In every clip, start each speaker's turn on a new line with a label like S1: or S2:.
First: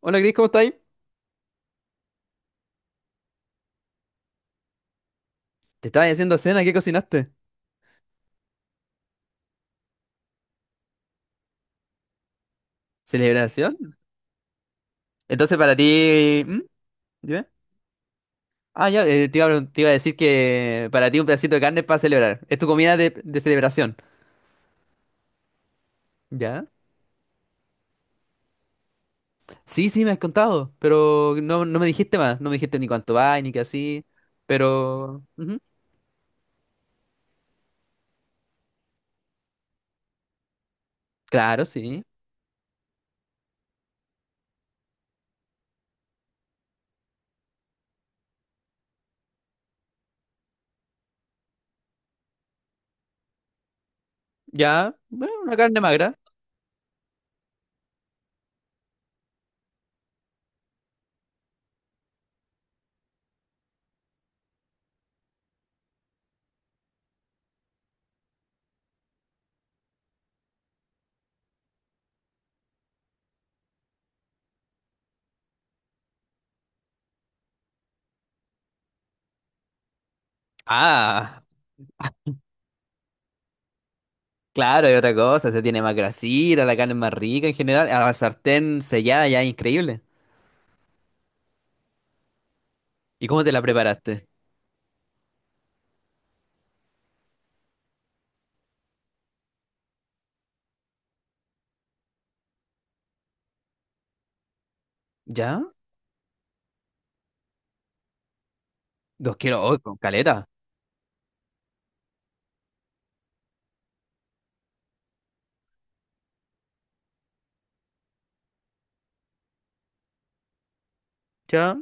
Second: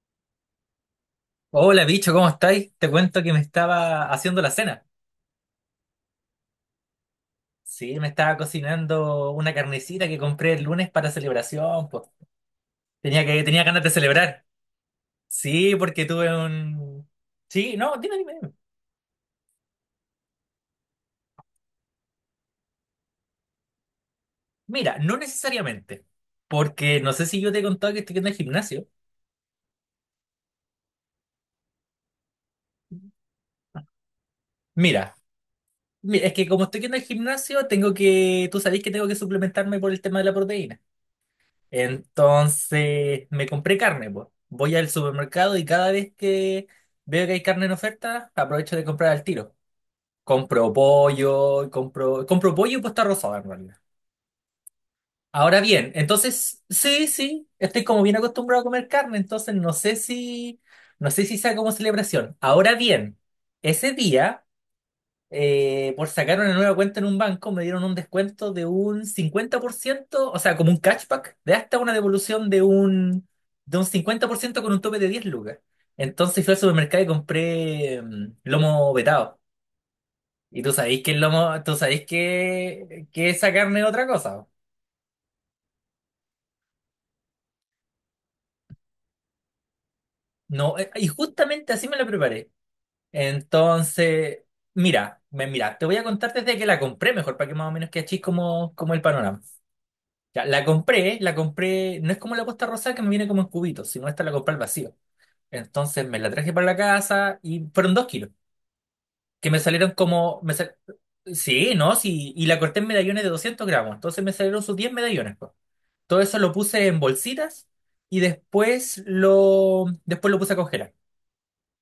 S1: Hola Cris, ¿cómo estáis?
S2: Hola bicho, ¿cómo estáis? Te cuento que me estaba haciendo la cena.
S1: Te estaba haciendo cena, ¿qué cocinaste?
S2: Sí, me estaba cocinando una carnecita que compré el lunes para celebración, pues. Tenía
S1: ¿Celebración?
S2: ganas de celebrar.
S1: Entonces para
S2: Sí, porque tuve
S1: ti. ¿Mm?
S2: un...
S1: Dime.
S2: Sí, no, dime, dime, dime.
S1: Ah, ya, te iba a decir que para ti un pedacito de carne es para celebrar. Es tu comida de celebración.
S2: Mira, no necesariamente,
S1: ¿Ya?
S2: porque no sé si yo te he contado que estoy yendo al gimnasio.
S1: Sí, sí, me has contado, pero no, no me dijiste más. No me dijiste ni cuánto va, ni qué así.
S2: Mira,
S1: Pero, ujú.
S2: mira, es que como estoy yendo al gimnasio, tú sabés que tengo que suplementarme por el tema de la proteína.
S1: Claro, sí.
S2: Entonces me compré carne, pues. Voy al supermercado y cada vez que veo que hay carne en oferta, aprovecho de comprar al tiro. Compro pollo, compro pollo y puesta rosada en realidad.
S1: Ya, bueno, una
S2: Ahora
S1: carne
S2: bien,
S1: magra.
S2: entonces sí, sí, estoy como bien acostumbrado a comer carne, entonces no sé si sea como celebración. Ahora bien, ese día por sacar una nueva cuenta en un banco, me dieron un descuento de un 50%, o sea, como un cashback, de hasta una devolución de un 50% con un tope de 10 lucas. Entonces fui al supermercado y compré lomo vetado. Y tú sabéis que el
S1: Ah,
S2: lomo, tú sabéis que esa carne es otra cosa.
S1: claro, hay otra cosa. Se tiene más grasita, la carne es más rica en general. A la sartén sellada ya, es increíble.
S2: No, y justamente así me la preparé.
S1: ¿Y cómo te la preparaste?
S2: Entonces, mira, te voy a contar desde que la compré mejor, para que más o menos que achis como, como el panorama. Ya, la compré, no es como la Costa Rosada que me viene como en cubitos, sino esta la compré al vacío.
S1: ¿Ya?
S2: Entonces me la traje para la casa y fueron 2 kilos,
S1: Dos
S2: que
S1: kilos,
S2: me
S1: hoy
S2: salieron
S1: con
S2: como...
S1: caleta.
S2: Sí, ¿no? Sí, y la corté en medallones de 200 gramos, entonces me salieron sus 10 medallones, po. Todo eso lo puse en bolsitas y después lo puse a congelar.
S1: ¿Ya?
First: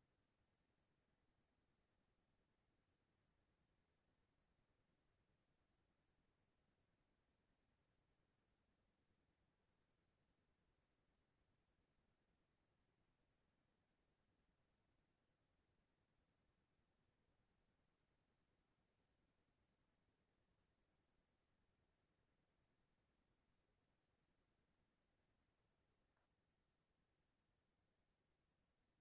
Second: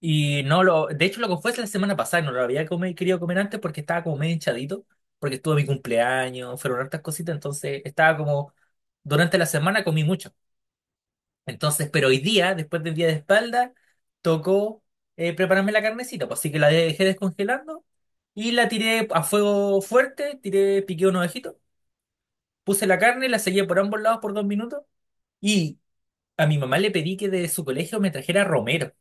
S2: Y no lo, de hecho lo que fue la semana pasada, no lo había comi- querido comer antes porque estaba como medio hinchadito, porque estuvo mi cumpleaños, fueron hartas cositas, entonces estaba como, durante la semana comí mucho. Entonces, pero hoy día, después del día de espalda, tocó prepararme la carnecita, pues, así que la dejé descongelando y la tiré a fuego fuerte, tiré, piqué unos ojitos, puse la carne, la sellé por ambos lados por 2 minutos y a mi mamá le pedí que de su colegio me trajera romero.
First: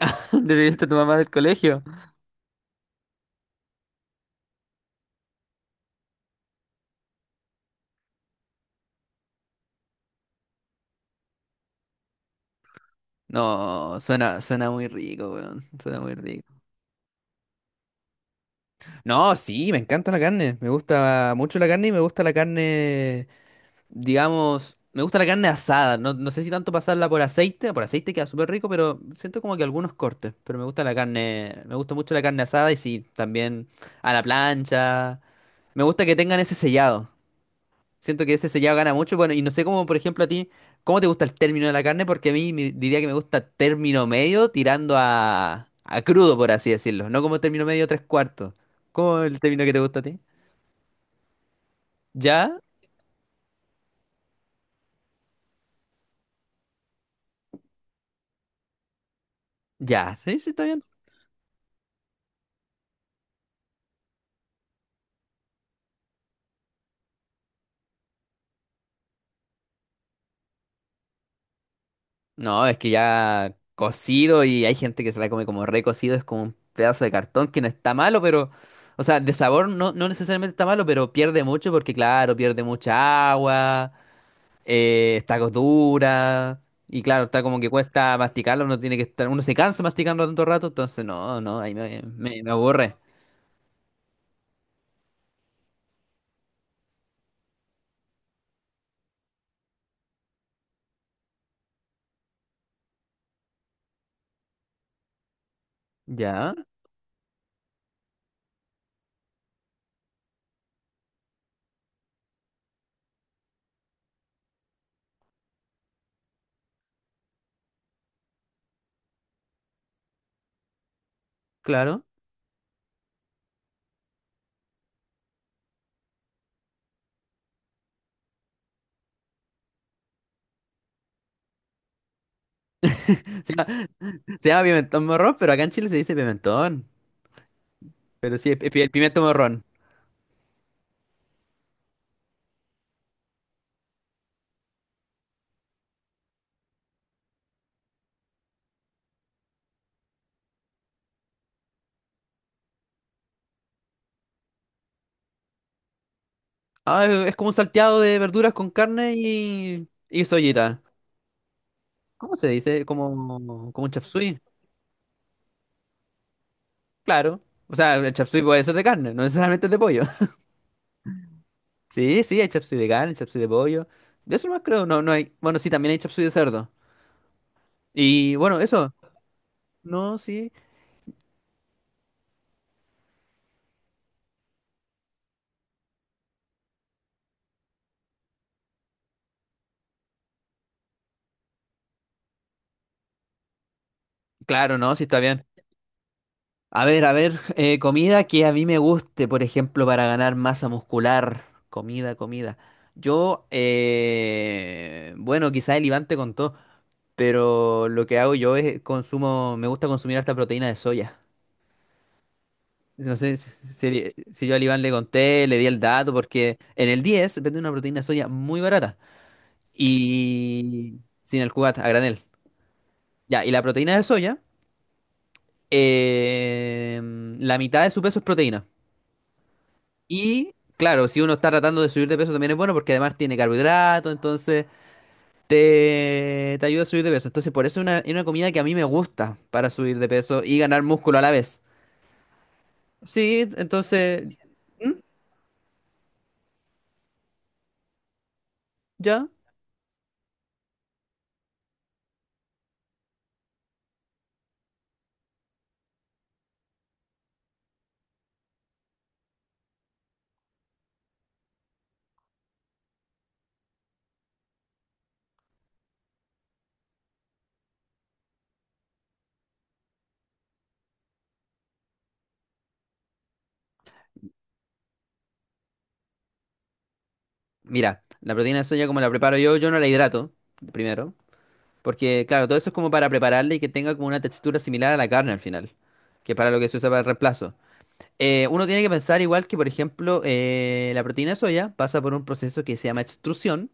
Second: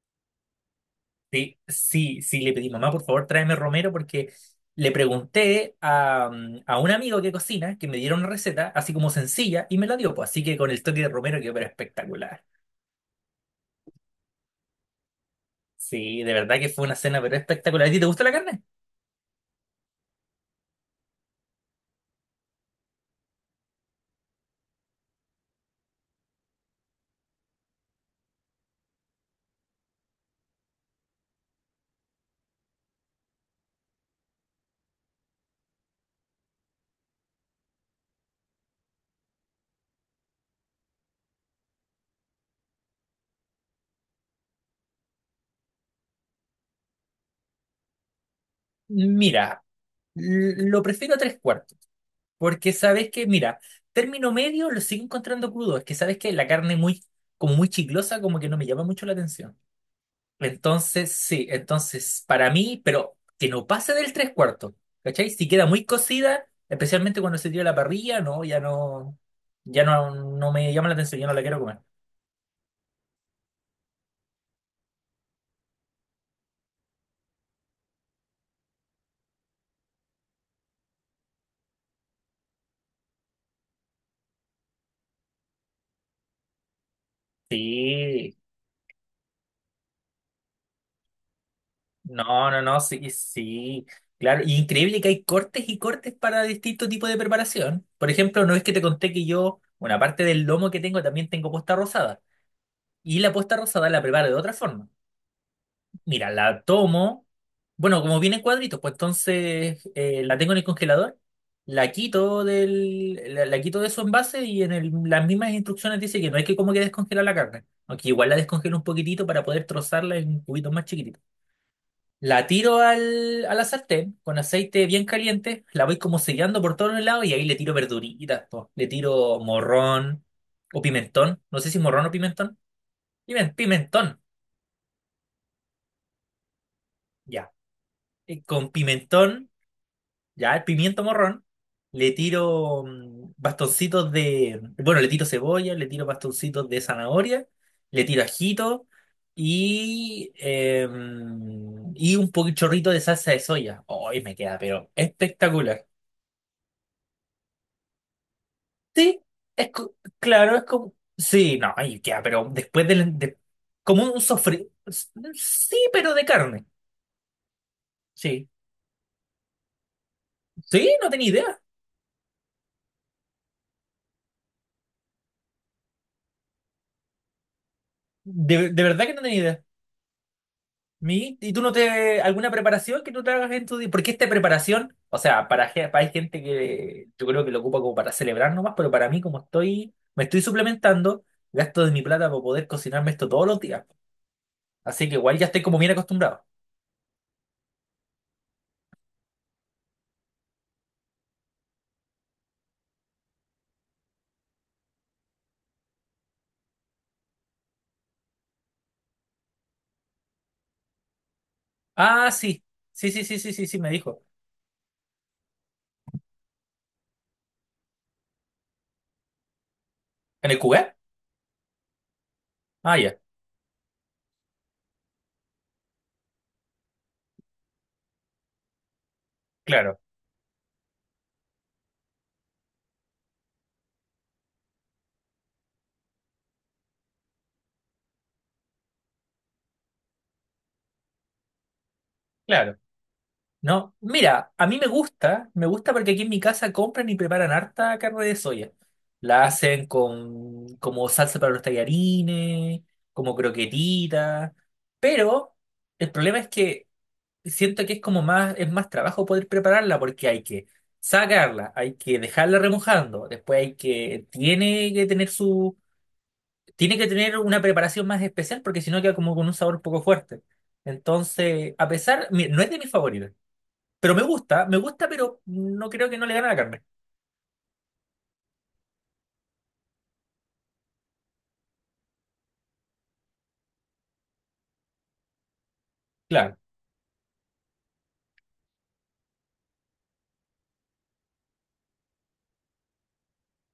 S1: ¿Despediste a tu mamá del
S2: Sí,
S1: colegio?
S2: sí, sí, le pedí, mamá, por favor, tráeme romero porque le pregunté a, a un amigo que cocina que me diera una receta así como sencilla y me la dio, pues, así que con el toque de romero quedó pero espectacular.
S1: No, suena muy rico, weón. Suena muy
S2: Sí, de
S1: rico.
S2: verdad que fue una cena pero espectacular. ¿A ti te gusta la carne?
S1: No, sí, me encanta la carne. Me gusta mucho la carne y me gusta la carne, digamos, me gusta la carne asada. No, no sé si tanto pasarla por aceite queda súper rico, pero siento como que algunos cortes. Pero me gusta la carne, me gusta mucho la carne asada y sí, también a la plancha. Me gusta que tengan ese sellado. Siento que ese sellado gana mucho. Bueno, y no sé cómo, por ejemplo, a ti, ¿cómo te gusta el término de la carne? Porque a mí diría que me gusta término medio tirando a crudo, por así decirlo. No como término medio tres cuartos. ¿Cómo es el término
S2: Mira,
S1: que te gusta a ti?
S2: lo prefiero a tres cuartos,
S1: ¿Ya?
S2: porque sabes que, mira, término medio lo sigo encontrando crudo, es que sabes que la carne muy, como muy chiclosa, como que no me llama mucho la atención.
S1: ¿Ya? ¿Sí? ¿Sí está bien?
S2: Entonces, sí, entonces, para mí, pero que no pase del tres cuartos, ¿cachai? Si queda muy cocida, especialmente cuando se tira a la parrilla, no, ya no, ya no, no me llama la atención, ya no la quiero comer.
S1: No, es que ya cocido y hay gente que se la come como recocido. Es como un pedazo de cartón que no está malo. Pero... O sea, de sabor no, no necesariamente está malo, pero pierde mucho porque, claro, pierde mucha agua. Está dura. Y claro, está como que cuesta
S2: Sí,
S1: masticarlo, uno tiene que estar, uno se cansa masticando tanto rato, entonces no, no, ahí me
S2: no, no, no,
S1: aburre.
S2: sí, sí, claro. Y increíble que hay cortes y cortes para distintos tipos de preparación. Por ejemplo, no es que te conté que yo, una parte del lomo que tengo, también tengo posta rosada. Y la posta rosada la preparo de otra forma. Mira,
S1: Ya,
S2: la tomo, bueno, como viene en cuadritos, pues entonces la tengo en el congelador, la quito de su envase y en el- las mismas instrucciones dice que no hay que como que descongelar la carne. Aunque igual la descongelo un poquitito para poder trozarla en cubitos más chiquititos.
S1: claro.
S2: La tiro al, a la sartén con aceite bien caliente, la voy como sellando por todos los lados y ahí le tiro verduritas, po. Le tiro morrón o pimentón, no sé si morrón o pimentón.
S1: Se llama,
S2: Pimentón,
S1: se llama pimentón morrón, pero acá en Chile se dice pimentón.
S2: ya.
S1: Pero
S2: Y
S1: sí,
S2: con
S1: el pimiento
S2: pimentón,
S1: morrón.
S2: ya el pimiento morrón, le tiro bastoncitos de, bueno, le tiro cebolla, le tiro bastoncitos de zanahoria, le tiro ajito y, y un poquito chorrito de salsa de soya. Hoy me queda, pero espectacular.
S1: Ah, es como un salteado de verduras con carne
S2: Sí,
S1: y, y
S2: claro, es
S1: soyita.
S2: como. Sí, no, ay, ya,
S1: ¿Cómo se
S2: pero
S1: dice?
S2: después del, de-
S1: Como un
S2: como un
S1: chapsui.
S2: sofrito. Sí, pero de carne.
S1: Claro. O sea, el chapsui
S2: Sí.
S1: puede ser de carne, no necesariamente es de pollo.
S2: Sí, no tenía idea.
S1: Sí, sí, hay chapsui de carne, chapsui de pollo. De eso más creo, no, no hay. Bueno, sí, también hay chapsui de cerdo. Y bueno,
S2: De
S1: eso.
S2: verdad que no tenía idea.
S1: No, sí.
S2: ¿Y tú no te, alguna preparación que tú te hagas en tu día? Porque esta preparación, o sea, hay gente que yo creo que lo ocupa como para celebrar nomás, pero para mí, como estoy, me estoy suplementando, gasto de mi plata para poder cocinarme esto todos los días.
S1: Claro, no, sí
S2: Así que
S1: está
S2: igual
S1: bien.
S2: ya estoy como bien acostumbrado.
S1: A ver, comida que a mí me guste, por ejemplo, para ganar masa muscular. Comida, comida. Yo, bueno, quizá el Iván te contó, pero lo que hago yo es consumo, me gusta consumir harta proteína de soya.
S2: Ah, sí. Sí,
S1: No
S2: sí,
S1: sé
S2: sí,
S1: si,
S2: sí, sí, sí, me
S1: si-
S2: dijo.
S1: si si yo al Iván le conté, le di el dato, porque en el 10 venden una proteína de soya muy barata.
S2: ¿En el cugar?
S1: Y sin el cugat, a granel.
S2: Ah, ya.
S1: Ya, y la proteína de soya, eh, la mitad de su peso es proteína.
S2: Claro,
S1: Y claro, si uno está tratando de subir de peso también es bueno porque además tiene carbohidrato, entonces te ayuda a subir de peso. Entonces por eso es una comida que a mí me gusta para subir de peso y ganar músculo a la vez.
S2: claro.
S1: Sí,
S2: No,
S1: entonces
S2: mira, a mí me gusta porque aquí en mi casa compran y preparan harta carne de soya.
S1: ya.
S2: La hacen con como salsa para los tallarines, como croquetitas, pero el problema es que siento que es como más, es más trabajo poder prepararla porque hay que sacarla, hay que dejarla remojando, después hay que, tiene que tener su, tiene que tener una preparación más especial porque si no queda como con un sabor poco fuerte. Entonces, a pesar, mi- no es de mis favoritos. Pero me gusta, pero no creo que no le gane a la carne.
S1: Mira, la proteína de soya como la preparo yo, yo no la hidrato, primero. Porque, claro, todo eso es como para prepararle y que tenga como una textura similar a la carne al final, que es para
S2: Claro,
S1: lo que se usa para el reemplazo. Uno tiene que pensar igual que, por ejemplo, la proteína de soya pasa por un proceso que se llama extrusión,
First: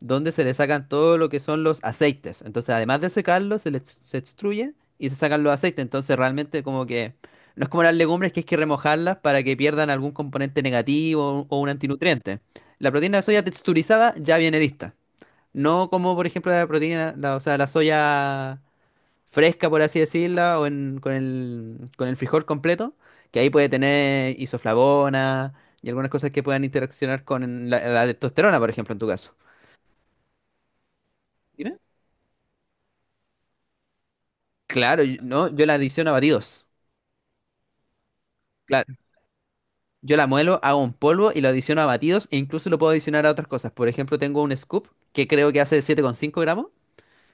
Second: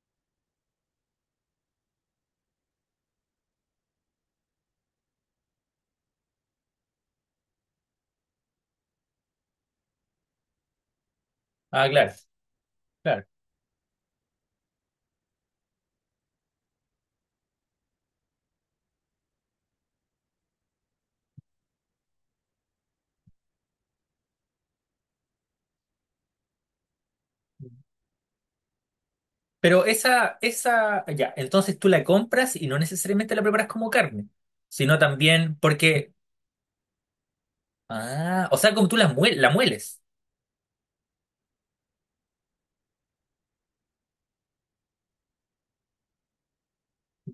S1: donde se le sacan todo lo que son los aceites. Entonces, además de secarlos se extruye y se sacan los aceites. Entonces, realmente como que no es como las legumbres que es que remojarlas para que pierdan algún componente negativo o un
S2: ah, claro,
S1: antinutriente. La proteína de
S2: claro.
S1: soya texturizada ya viene lista. No como, por ejemplo, o sea, la soya fresca, por así decirla, con el frijol completo, que ahí puede tener isoflavona y algunas cosas que puedan interaccionar con la testosterona, por ejemplo, en tu caso.
S2: Pero esa, ya,
S1: Dime.
S2: entonces tú la compras y no necesariamente la preparas como carne, sino
S1: Claro, no,
S2: también
S1: yo la adiciono a
S2: porque,
S1: batidos.
S2: ah, o sea, como
S1: Claro,
S2: tú la mueles.
S1: yo la muelo, hago un polvo y lo adiciono a batidos e incluso lo puedo adicionar a otras cosas. Por ejemplo, tengo un scoop que creo que hace 7,5 gramos.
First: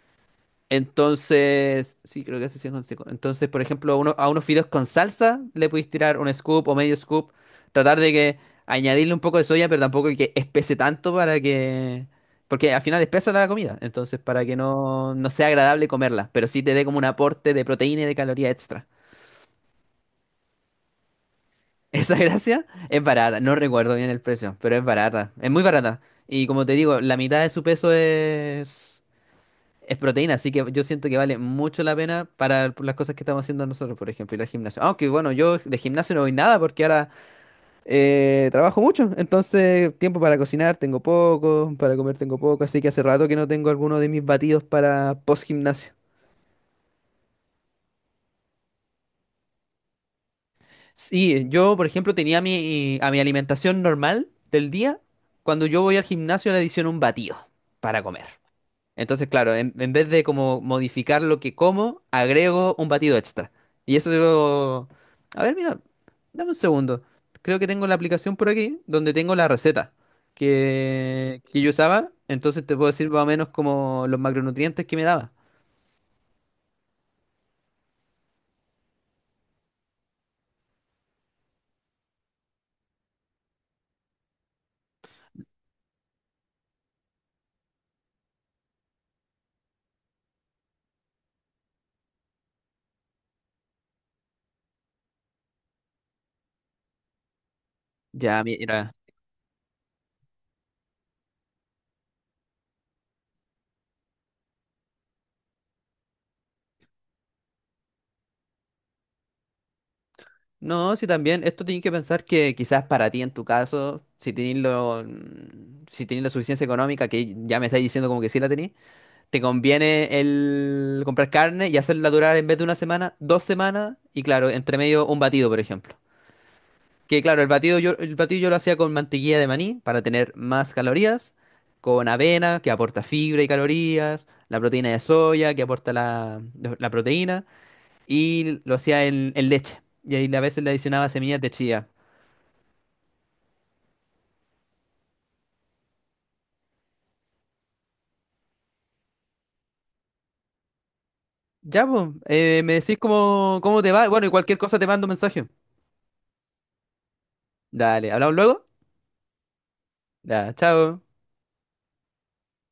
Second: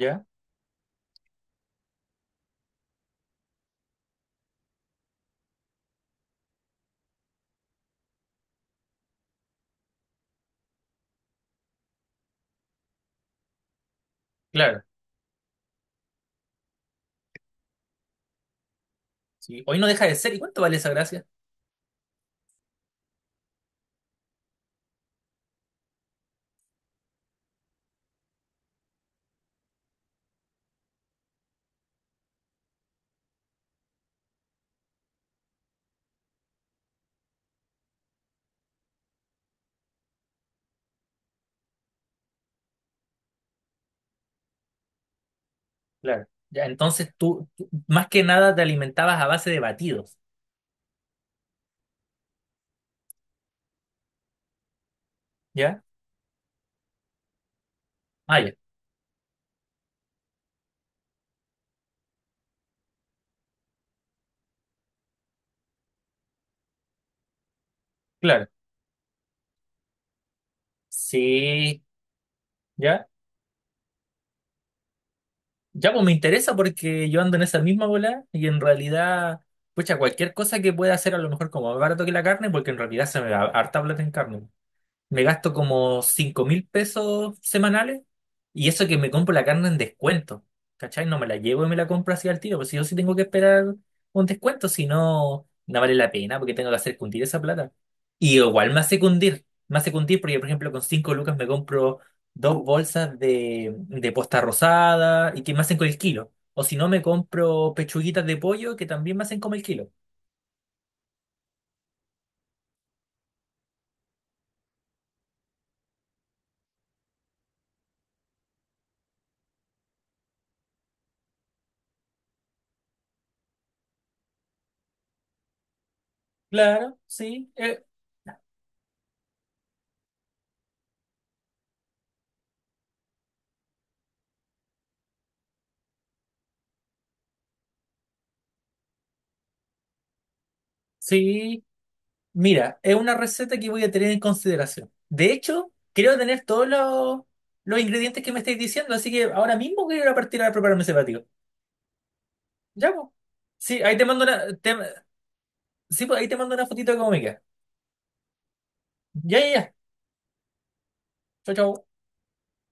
S2: Ya,
S1: Entonces, sí, creo que hace 100 con cinco. Entonces, por ejemplo, a unos fideos con salsa le podéis tirar un scoop o medio scoop. Tratar de que añadirle un poco de soya, pero tampoco que espese tanto para que. Porque al final espesa la comida, entonces para que
S2: claro.
S1: no, no sea agradable comerla, pero sí te dé como un aporte de proteína y de caloría extra.
S2: Sí. Hoy no deja de ser. ¿Y cuánto vale esa gracia?
S1: Esa gracia es barata, no recuerdo bien el precio, pero es barata, es muy barata. Y como te digo, la mitad de su peso es. Es proteína, así que yo siento que vale mucho la pena para las cosas que estamos haciendo nosotros, por ejemplo, ir al gimnasio. Aunque bueno, yo de gimnasio no voy nada porque ahora trabajo mucho, entonces tiempo para cocinar tengo poco, para comer tengo poco, así que hace rato que no tengo alguno de mis batidos para post gimnasio.
S2: Claro. Ya, entonces tú más que nada te alimentabas a base de batidos.
S1: Sí, yo por ejemplo tenía a mi alimentación normal del día, cuando yo
S2: ¿Ya?
S1: voy al gimnasio le adiciono un batido para comer.
S2: Ah, ya,
S1: Entonces, claro, en vez de como modificar lo que como, agrego un batido extra. Y eso digo. A ver, mira, dame un segundo. Creo que tengo la aplicación por
S2: claro.
S1: aquí donde tengo la receta que yo
S2: Sí,
S1: usaba. Entonces te puedo
S2: ya.
S1: decir más o menos como los macronutrientes que me daba.
S2: Ya, pues me interesa porque yo ando en esa misma bola y en realidad, pucha, cualquier cosa que pueda hacer a lo mejor como más barato que la carne, porque en realidad se me da harta plata en carne, me gasto como $5.000 semanales y eso que me compro la carne en descuento, ¿cachai? No me la llevo y me la compro así al tiro, pues si yo sí tengo que esperar un descuento, si no, no vale la pena porque tengo que hacer cundir esa plata. Y
S1: Ya,
S2: igual
S1: mira.
S2: me hace cundir porque, por ejemplo, con 5 lucas me compro dos bolsas de posta rosada y que me hacen con el kilo. O si no, me compro pechuguitas de pollo que también me hacen como el kilo.
S1: No, sí, también esto tienes que pensar que quizás para ti en tu caso, si tenés la suficiencia económica, que ya me estáis diciendo como que sí la tenés, te conviene el comprar carne y hacerla durar en vez de una semana, 2 semanas y claro, entre medio un batido, por ejemplo.
S2: Claro,
S1: Que claro, el
S2: sí,
S1: batido yo, el batido yo lo hacía con mantequilla de maní para tener más calorías, con avena que aporta fibra y calorías, la proteína de soya que aporta la proteína y lo hacía en leche. Y ahí a veces le adicionaba semillas de
S2: sí.
S1: chía.
S2: Mira, es una receta que voy a tener en consideración. De hecho, creo tener todos los ingredientes que me estáis diciendo, así que ahora mismo quiero ir a partir a prepararme ese batido.
S1: Ya, pues, me
S2: Ya,
S1: decís
S2: pues.
S1: cómo
S2: Sí,
S1: te
S2: ahí te
S1: va.
S2: mando
S1: Bueno, y cualquier cosa te mando un mensaje.
S2: sí, pues, ahí te mando una fotito de cómo me queda.
S1: Dale, hablamos luego.
S2: Ya, ya, ya.
S1: Ya, chao.
S2: Chao, chao.